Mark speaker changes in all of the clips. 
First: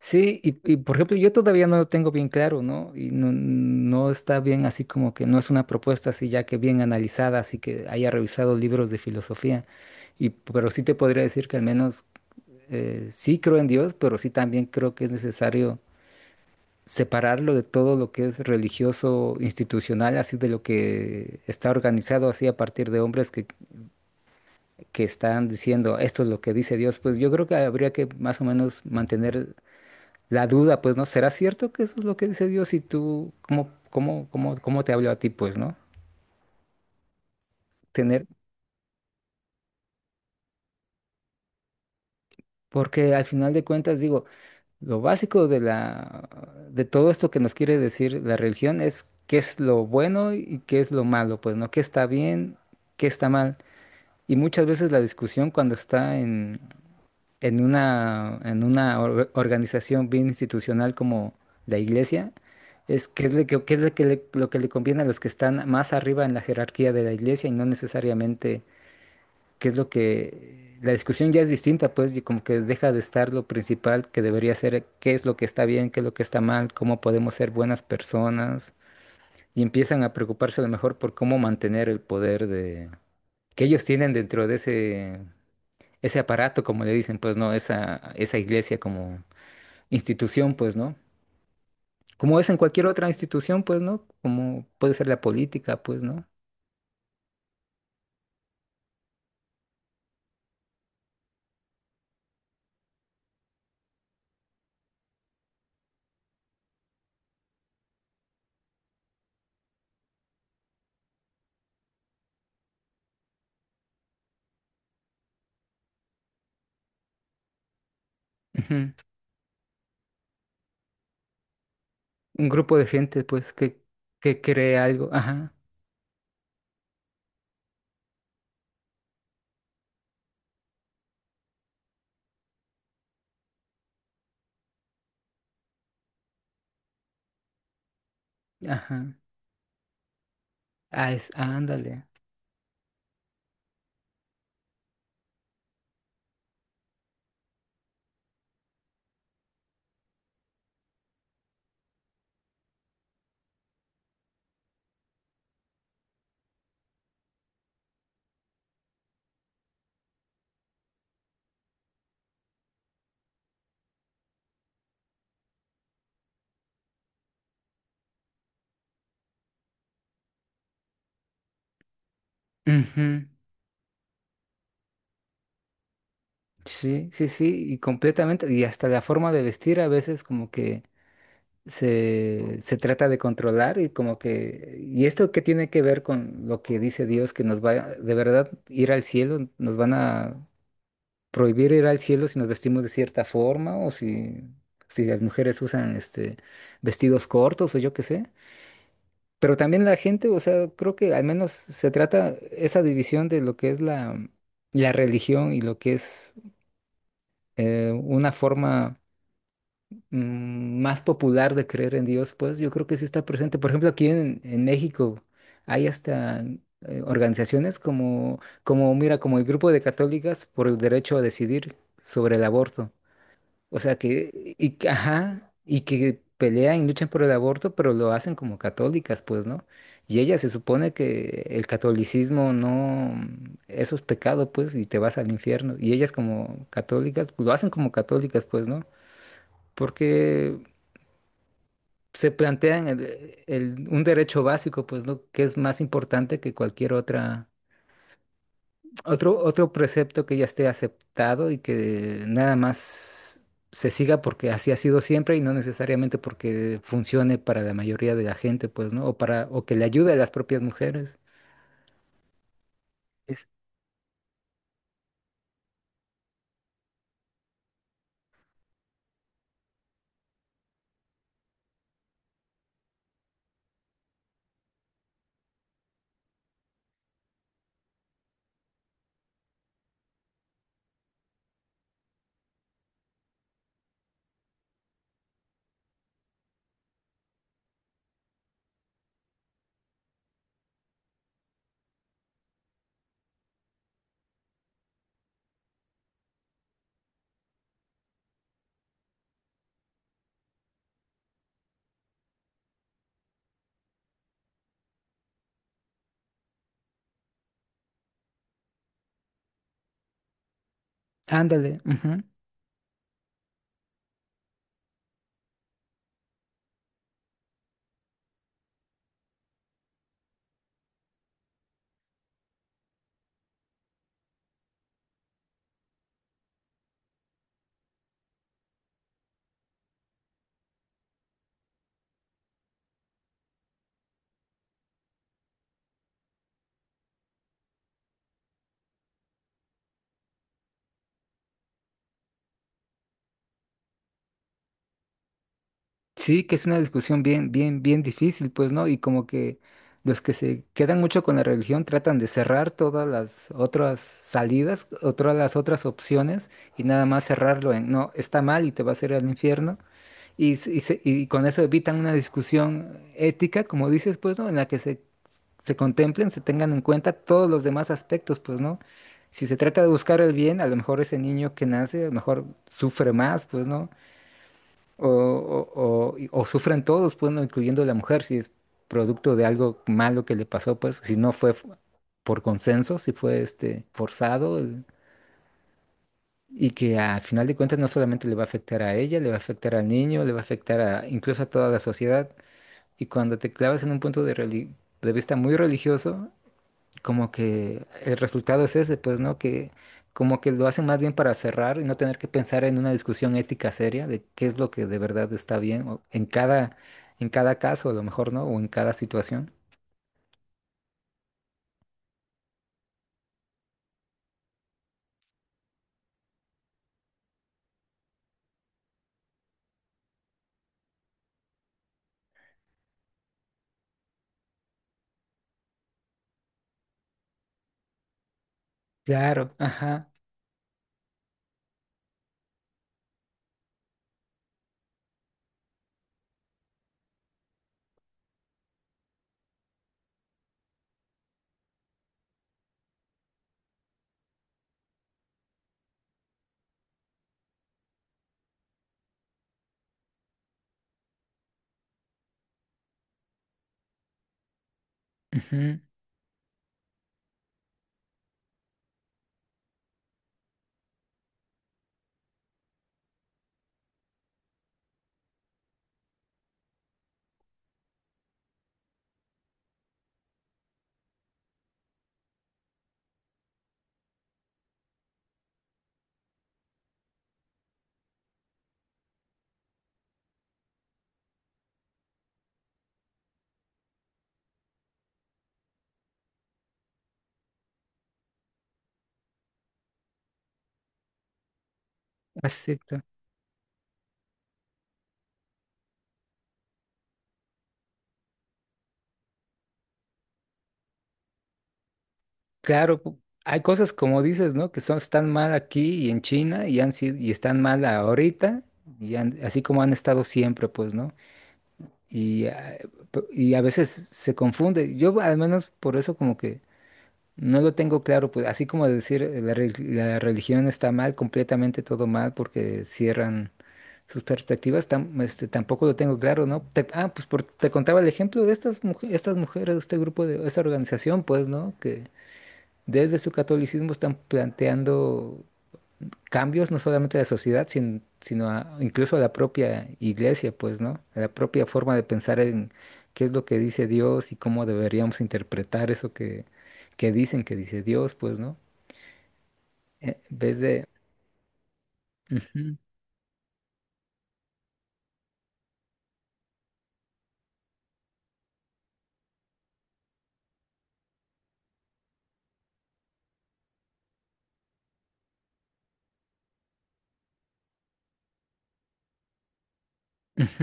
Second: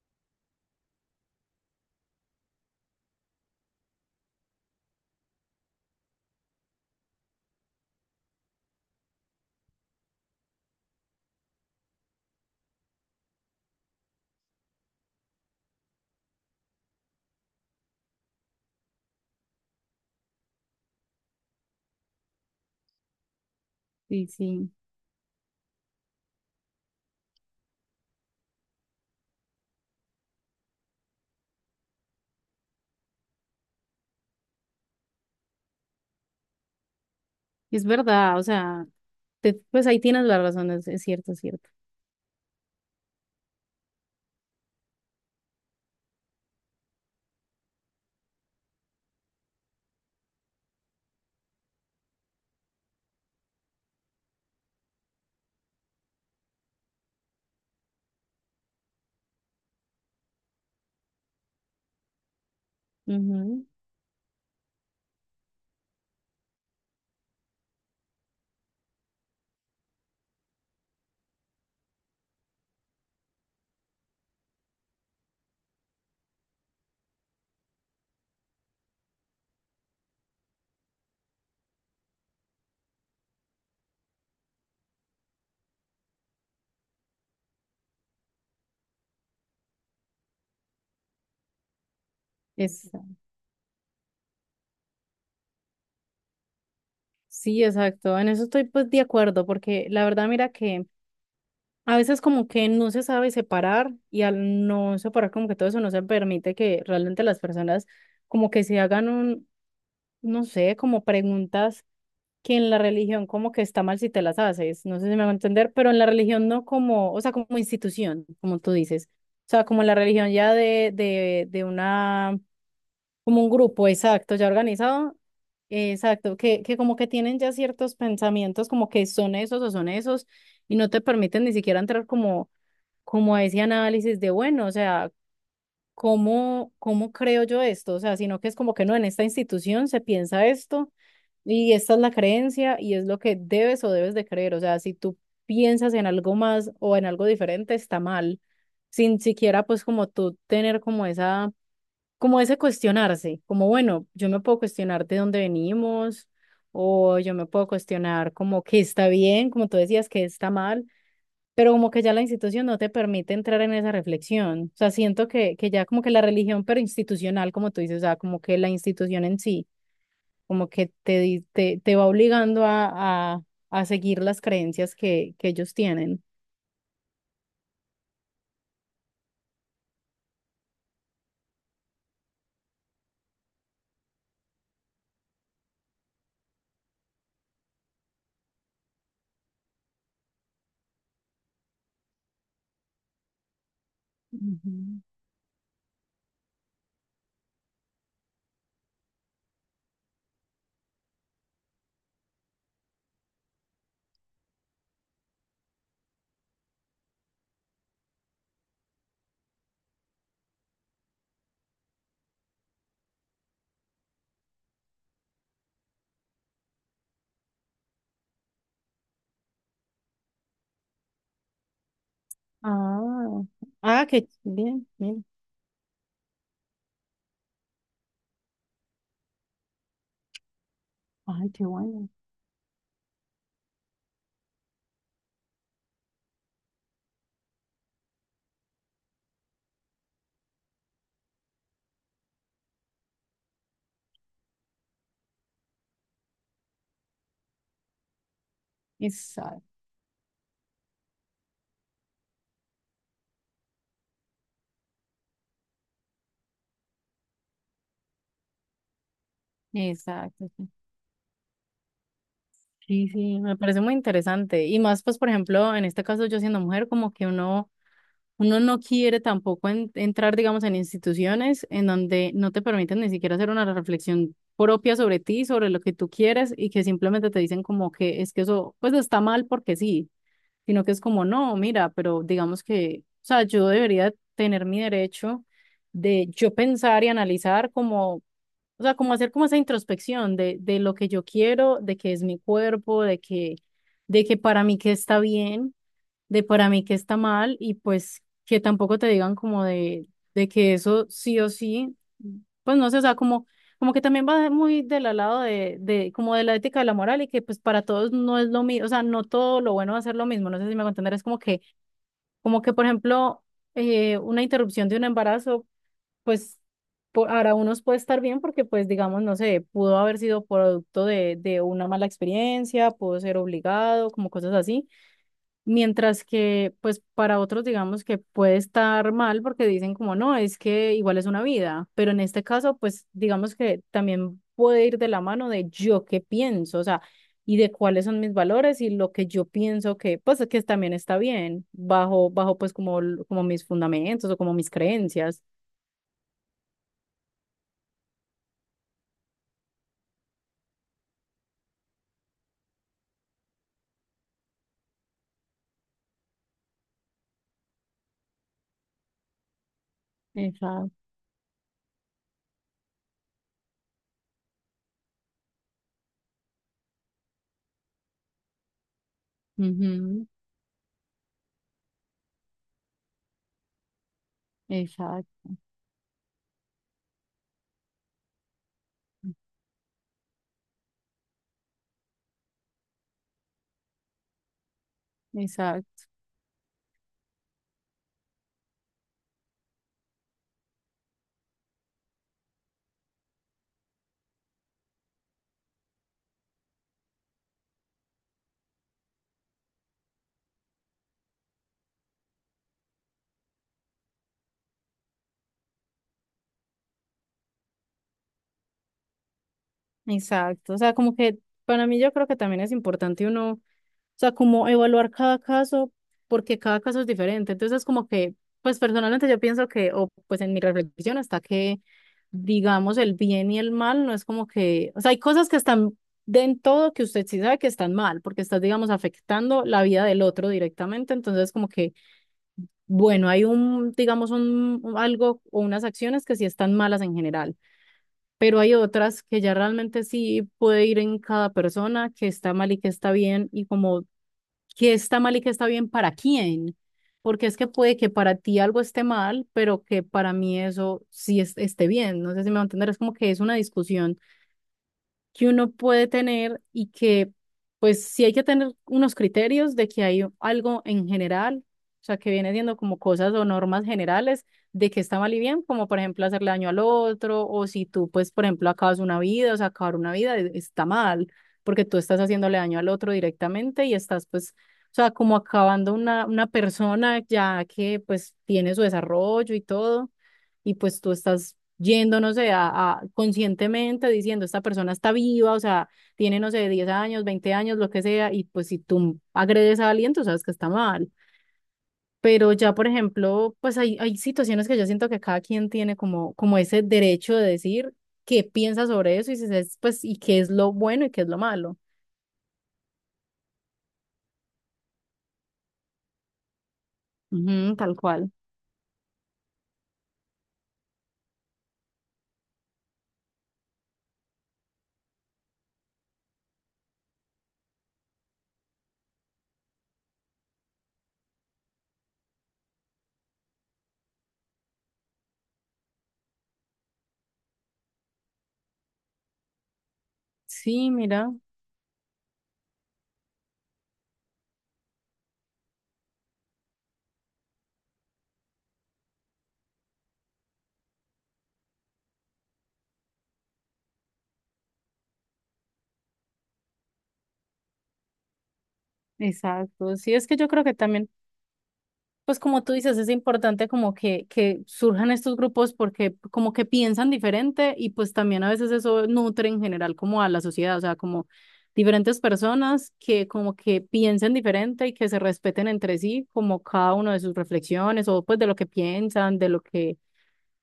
Speaker 1: Sí, por ejemplo, yo todavía no lo tengo bien claro, ¿no? Y no está bien así como que no es una propuesta así ya que bien analizada, así que haya revisado libros de filosofía. Y pero sí te podría decir que al menos sí creo en Dios, pero sí también creo que es necesario separarlo de todo lo que es religioso, institucional, así de lo que está organizado así a partir de hombres
Speaker 2: Sí, sí.
Speaker 1: que están diciendo esto es lo que dice Dios. Pues yo creo que habría que más o menos mantener la duda, pues, ¿no? ¿Será cierto que eso es lo que dice Dios? Y tú, cómo te habló a ti, pues, ¿no?
Speaker 2: Es
Speaker 1: Tener,
Speaker 2: verdad. O sea, pues ahí tienes la razón, es cierto, es cierto.
Speaker 1: porque al final de cuentas, digo, lo básico de la, de todo esto que nos quiere decir la religión es qué es lo bueno y qué es lo malo, pues, ¿no? ¿Qué está bien, qué está mal? Y muchas veces la discusión cuando en una organización bien institucional como la iglesia, es
Speaker 2: Ujú.
Speaker 1: que es lo que le conviene a los que están más arriba en la jerarquía de la iglesia y no necesariamente qué es lo que... La discusión ya es distinta, pues, y como que deja de estar lo principal que debería ser qué es lo que está bien, qué es lo que está mal, cómo podemos ser buenas personas, y empiezan a preocuparse a lo mejor por cómo mantener el poder de, que ellos tienen dentro de ese aparato, como le dicen, pues no, esa iglesia como institución, pues no. Como es en cualquier
Speaker 2: Es,
Speaker 1: otra institución, pues no, como puede ser la política, pues no.
Speaker 2: sí, exacto. En eso estoy pues de acuerdo, porque la verdad, mira que a veces como que no se sabe separar y al no separar como que todo eso no se permite que realmente las personas como que se hagan un, no sé, como preguntas que en la religión como que está mal si te las haces. No sé si me va a entender, pero en la religión no, como, o sea, como institución, como tú
Speaker 1: Ujú.
Speaker 2: dices. O sea, como la religión ya de una.
Speaker 1: Un grupo de gente,
Speaker 2: Como un
Speaker 1: pues,
Speaker 2: grupo, exacto,
Speaker 1: que
Speaker 2: ya
Speaker 1: cree algo.
Speaker 2: organizado,
Speaker 1: Ajá,
Speaker 2: exacto, que como que tienen ya ciertos pensamientos, como que son esos o son esos, y no te permiten ni siquiera entrar como, como a ese análisis de, bueno, o sea, ¿cómo, cómo creo yo esto? O sea, sino que es como que no, en
Speaker 1: ajá.
Speaker 2: esta institución se piensa esto, y esta es
Speaker 1: Ándale.
Speaker 2: la creencia, y es lo que debes o debes de creer. O sea, si tú piensas en algo más o en algo diferente, está mal, sin siquiera pues como tú tener como esa, como ese cuestionarse, como bueno, yo me puedo cuestionar de dónde venimos o yo me puedo cuestionar como qué está bien, como tú decías, qué está mal, pero como que ya la institución no te permite entrar en esa reflexión. O sea, siento que ya como que la religión, pero institucional, como tú dices, o sea, como que la institución en sí, como que te, te, te va obligando
Speaker 1: Ujú.
Speaker 2: a seguir las creencias que ellos tienen.
Speaker 1: Sí, sí, sí, y completamente. Y hasta la forma de vestir a veces como que se trata de controlar y como que... ¿Y esto qué tiene que ver con lo que dice Dios, que nos va de verdad ir al cielo? ¿Nos van a prohibir ir al cielo si nos vestimos de cierta forma o si,
Speaker 2: Ujú.
Speaker 1: si las mujeres usan vestidos cortos o yo qué sé? Pero también la gente, o sea, creo que al menos se trata esa división de lo que es la religión y lo que es una forma más popular de creer en Dios, pues yo creo que sí está presente. Por ejemplo, aquí en México hay hasta organizaciones mira, como el Grupo de Católicas por el Derecho a Decidir sobre el Aborto.
Speaker 2: Ah,
Speaker 1: O sea
Speaker 2: ah, qué
Speaker 1: que,
Speaker 2: bien, mira.
Speaker 1: ajá, y que pelean y luchan por el aborto, pero lo hacen como católicas, pues, ¿no? Y ella se supone que
Speaker 2: Ay,
Speaker 1: el
Speaker 2: qué bueno.
Speaker 1: catolicismo no, eso es pecado, pues, y te vas al infierno. Y ellas como católicas, pues, lo hacen como católicas, pues, ¿no? Porque se plantean un derecho básico, pues, ¿no? Que es más importante que cualquier otra otro, otro precepto que ya esté aceptado y que nada más se siga porque así ha sido siempre y no necesariamente porque funcione para la mayoría de la gente, pues, ¿no? O para, o que le ayude a las
Speaker 2: Exacto.
Speaker 1: propias mujeres.
Speaker 2: Sí, sí, sí,
Speaker 1: Es,
Speaker 2: me parece muy interesante. Y más, pues, por ejemplo, en este caso yo siendo mujer, como que uno, uno no quiere tampoco entrar, digamos, en instituciones en donde no te permiten ni siquiera hacer una reflexión propia sobre ti, sobre lo que tú quieres y que simplemente te dicen como que es que eso, pues, está mal porque sí, sino que es como, no, mira, pero digamos que, o sea, yo debería tener mi derecho de yo pensar y analizar como. O sea, como hacer como esa introspección de lo que yo quiero, de que es mi cuerpo, de que para mí qué está bien, de para mí qué está mal, y pues que tampoco te digan como de que eso sí o sí, pues no sé, o sea, como, como que también va muy del lado como de la ética de la moral, y que pues para todos no es lo mismo, o sea, no todo lo bueno va a ser lo mismo, no sé si me voy a entender, es
Speaker 1: ándale, ujú.
Speaker 2: como que por ejemplo, una interrupción de un embarazo pues por, ahora unos puede estar bien porque pues digamos, no sé, pudo haber sido producto de una mala experiencia, pudo ser obligado, como cosas así, mientras que pues para otros digamos que puede estar mal porque dicen como no, es que igual es una vida, pero en este caso pues digamos que también puede ir de la mano de yo qué pienso, o sea, y de cuáles son mis valores y lo que yo pienso que pues que también está bien, bajo pues como, como mis fundamentos o como mis creencias.
Speaker 1: Sí, que es una discusión bien difícil, pues, ¿no? Y como que los que se quedan mucho con la religión tratan de cerrar todas las otras salidas, otras las otras opciones y nada más cerrarlo en, no, está mal y te vas a ir al infierno.
Speaker 2: Exacto.
Speaker 1: Y con eso evitan una discusión ética, como dices, pues, ¿no? En la que se contemplen, se tengan en cuenta todos los demás aspectos, pues, ¿no? Si se trata de buscar
Speaker 2: Ujú.
Speaker 1: el bien, a lo mejor ese niño que nace, a lo mejor sufre más, pues, ¿no? O,
Speaker 2: Exacto,
Speaker 1: o- o sufren todos, pues, ¿no? Incluyendo la mujer, si es producto de algo malo que le pasó, pues, si no fue por consenso, si fue, este, forzado,
Speaker 2: exacto,
Speaker 1: y que al final de cuentas no solamente le va a afectar a ella, le va a afectar al niño, le va a afectar a, incluso a toda la sociedad. Y cuando te clavas en un punto de vista muy religioso, como que el resultado es ese, pues, ¿no? Que como que lo hacen más bien para cerrar y no tener que pensar en una discusión ética seria de qué es lo que de verdad está bien o en en cada caso, a lo mejor, ¿no? O en cada situación.
Speaker 2: exacto. O sea, como que para mí yo creo que también es importante uno, o sea, como evaluar cada caso, porque cada caso es diferente. Entonces, como que, pues personalmente yo pienso que, o pues en mi reflexión está que, digamos, el bien y el mal no es como que, o sea, hay cosas que están de en todo que usted sí sabe que están mal, porque estás, digamos,
Speaker 1: Claro,
Speaker 2: afectando la vida
Speaker 1: ajá.
Speaker 2: del otro directamente. Entonces, como que, bueno, hay un, digamos, algo o unas acciones que sí están malas en general. Pero hay otras que ya realmente sí puede ir en cada persona, que está mal y que está bien, y como que está mal y que está bien para quién, porque es que puede que para ti algo esté mal, pero que para mí eso sí esté bien, no sé si me va a entender, es como que es una discusión que uno
Speaker 1: Ujú,
Speaker 2: puede tener y que pues sí hay que tener unos criterios de que hay algo en general, o sea, que viene siendo como cosas o normas generales de que está mal y bien, como por ejemplo hacerle daño al otro o si tú pues por ejemplo acabas una vida, o sea, acabar una vida está mal porque tú estás haciéndole daño al otro directamente y estás pues... O sea, como acabando una persona ya que pues tiene su desarrollo y todo, y pues tú estás yendo, no sé, conscientemente diciendo, esta persona está viva, o sea, tiene, no sé, 10 años, 20 años, lo que sea, y pues si tú agredes a alguien, tú sabes que está mal. Pero ya, por
Speaker 1: exacto.
Speaker 2: ejemplo, pues hay situaciones que yo siento que cada quien tiene como, como ese derecho de decir qué piensa sobre eso y, si es, pues, y qué es lo bueno y qué es lo malo.
Speaker 1: Claro, hay cosas como dices, ¿no? Que son, están mal aquí y en China y han sido, y están
Speaker 2: Ujú,
Speaker 1: mal
Speaker 2: tal cual.
Speaker 1: ahorita, así como han estado siempre, pues, ¿no? Y, ah, y a veces se confunde. Yo al menos por eso como que no lo tengo claro, pues así como decir la religión está mal, completamente todo mal porque cierran sus perspectivas, este, tampoco lo tengo claro, ¿no? Pues te contaba el ejemplo de estas mujeres, este grupo de esta
Speaker 2: Sí,
Speaker 1: organización,
Speaker 2: mira,
Speaker 1: pues, ¿no? Que desde su catolicismo están planteando cambios no solamente a la sociedad, sino incluso a la propia iglesia, pues, ¿no? A la propia forma de pensar en qué es lo que dice Dios y cómo deberíamos interpretar eso que dicen que dice Dios, pues, ¿no?
Speaker 2: exacto. Sí,
Speaker 1: En
Speaker 2: es que yo
Speaker 1: vez
Speaker 2: creo que
Speaker 1: de...
Speaker 2: también, pues como tú
Speaker 1: Ujú,
Speaker 2: dices, es importante como que surjan estos grupos porque como que piensan diferente y pues también a veces eso nutre en general como a la sociedad, o sea, como diferentes personas que como que piensen diferente y que se respeten entre sí, como cada uno de sus reflexiones o pues de lo que piensan, de lo que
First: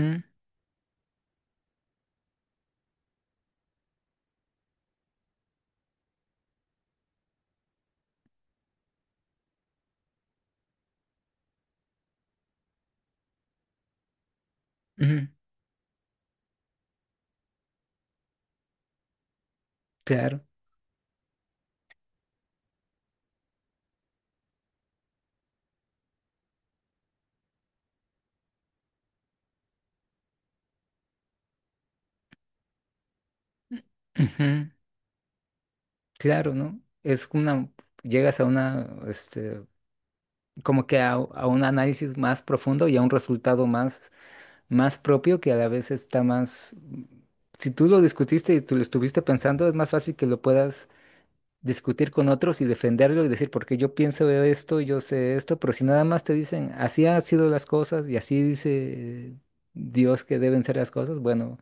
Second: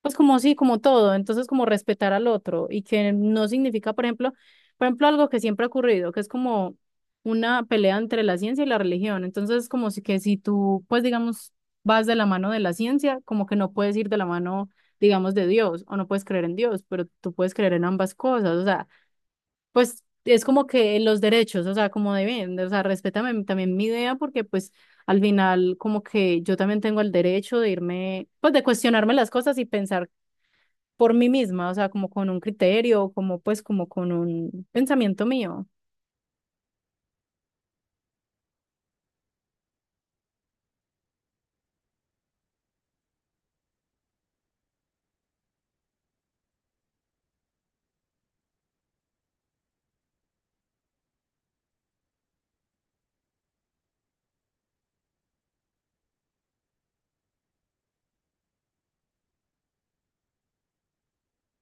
Speaker 2: pues como sí, como todo, entonces como respetar al otro y que no significa, por ejemplo, algo que siempre ha ocurrido, que es como una pelea entre la ciencia y la religión. Entonces, como si que si tú, pues digamos, vas de la mano de la ciencia, como que no puedes ir de la mano,
Speaker 1: ujú,
Speaker 2: digamos, de Dios o no puedes creer en Dios, pero tú puedes creer en ambas cosas, o sea, pues
Speaker 1: claro,
Speaker 2: es como que los derechos, o sea, como deben, o sea, respétame también mi idea porque pues al final como que yo también tengo el derecho de irme, pues de cuestionarme las cosas y pensar por mí misma, o sea, como con un criterio, como pues como con
Speaker 1: ujú,
Speaker 2: un pensamiento mío.
Speaker 1: claro, ¿no? Es una... Llegas a una, este, como que a un análisis más profundo y a un resultado más propio que a la vez está más... Si tú lo discutiste y tú lo estuviste pensando, es más fácil que lo puedas discutir con otros y defenderlo y decir, porque yo pienso de esto, yo sé esto, pero si nada más te dicen, así han sido las cosas y así dice Dios que deben ser las cosas, bueno,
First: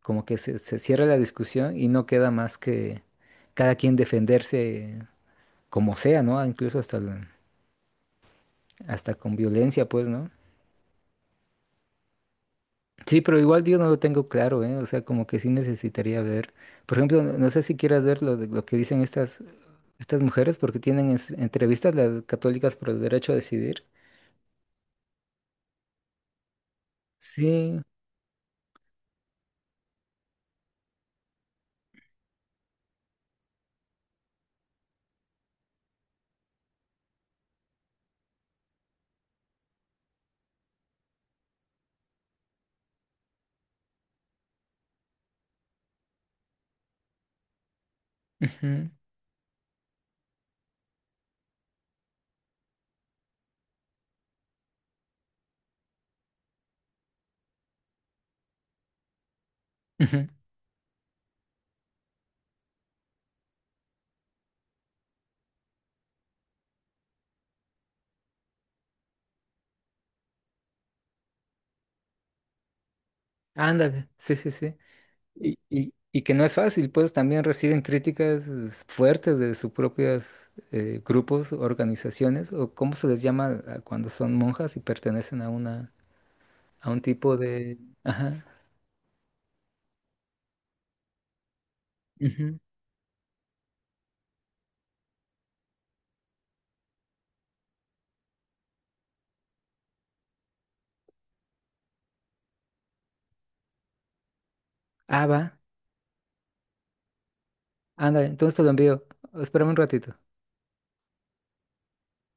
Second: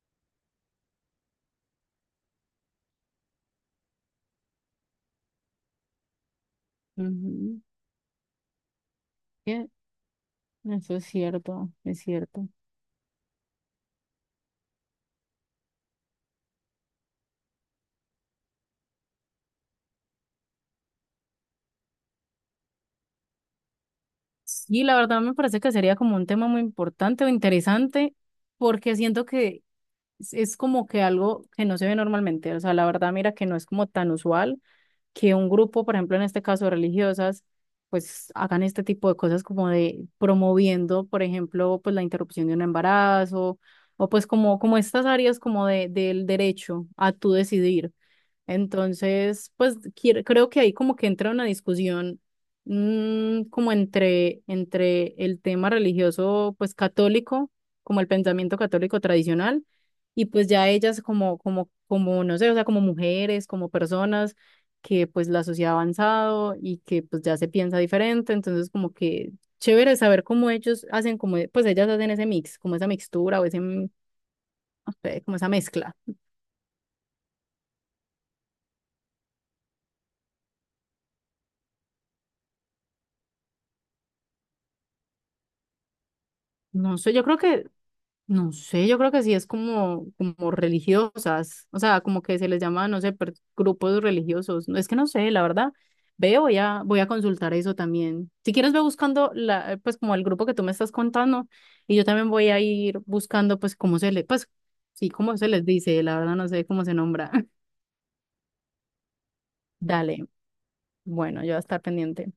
Speaker 1: como que se cierra la discusión y no queda más que cada quien defenderse como sea, ¿no? Incluso hasta,
Speaker 2: Ujú.
Speaker 1: hasta con
Speaker 2: Bien,
Speaker 1: violencia, pues, ¿no?
Speaker 2: eso es cierto, es cierto.
Speaker 1: Sí, pero igual yo no lo tengo claro, ¿eh? O sea, como que sí necesitaría ver. Por ejemplo, no sé si quieras ver lo, lo que dicen estas mujeres, porque tienen entrevistas las católicas por el derecho a decidir.
Speaker 2: Y la verdad me parece que sería como un tema muy importante o
Speaker 1: Sí.
Speaker 2: interesante, porque siento que es como que algo que no se ve normalmente, o sea, la verdad mira que no es como tan usual. Que un grupo, por ejemplo, en este caso religiosas, pues hagan este tipo de cosas como de promoviendo, por ejemplo, pues la interrupción de un embarazo o pues como, como estas áreas como de, del derecho a tú decidir.
Speaker 1: Ujú,
Speaker 2: Entonces, pues creo que ahí como que entra una discusión, como entre el tema religioso, pues católico, como el pensamiento católico tradicional, y
Speaker 1: ujú.
Speaker 2: pues ya ellas como, como, como, no sé, o sea, como mujeres, como personas que pues la sociedad ha avanzado y que pues ya se piensa diferente, entonces como que chévere saber cómo ellos hacen, como, pues ellas hacen ese mix, como esa mixtura o ese,
Speaker 1: Ándale, sí, sí, sí.
Speaker 2: no sé, como esa
Speaker 1: Y,
Speaker 2: mezcla.
Speaker 1: y que no es fácil, pues también reciben críticas es, fuertes de sus propios grupos, organizaciones, o cómo se les llama a cuando son monjas y pertenecen a una, a
Speaker 2: No
Speaker 1: un
Speaker 2: sé, yo
Speaker 1: tipo
Speaker 2: creo que.
Speaker 1: de... Ajá.
Speaker 2: No sé, yo creo que sí es como, como religiosas, o sea, como que se
Speaker 1: Ujú.
Speaker 2: les llama, no sé, grupos religiosos. No, es que no sé, la verdad. Ve, voy a consultar eso también. Si quieres, ve buscando la, pues como el grupo que tú me estás contando y yo también voy a ir buscando, pues cómo se le, pues sí, cómo se les dice, la verdad no sé cómo se nombra.
Speaker 1: Ándale, entonces te lo envío. Espérame un ratito.
Speaker 2: Dale, bueno, yo voy a estar pendiente.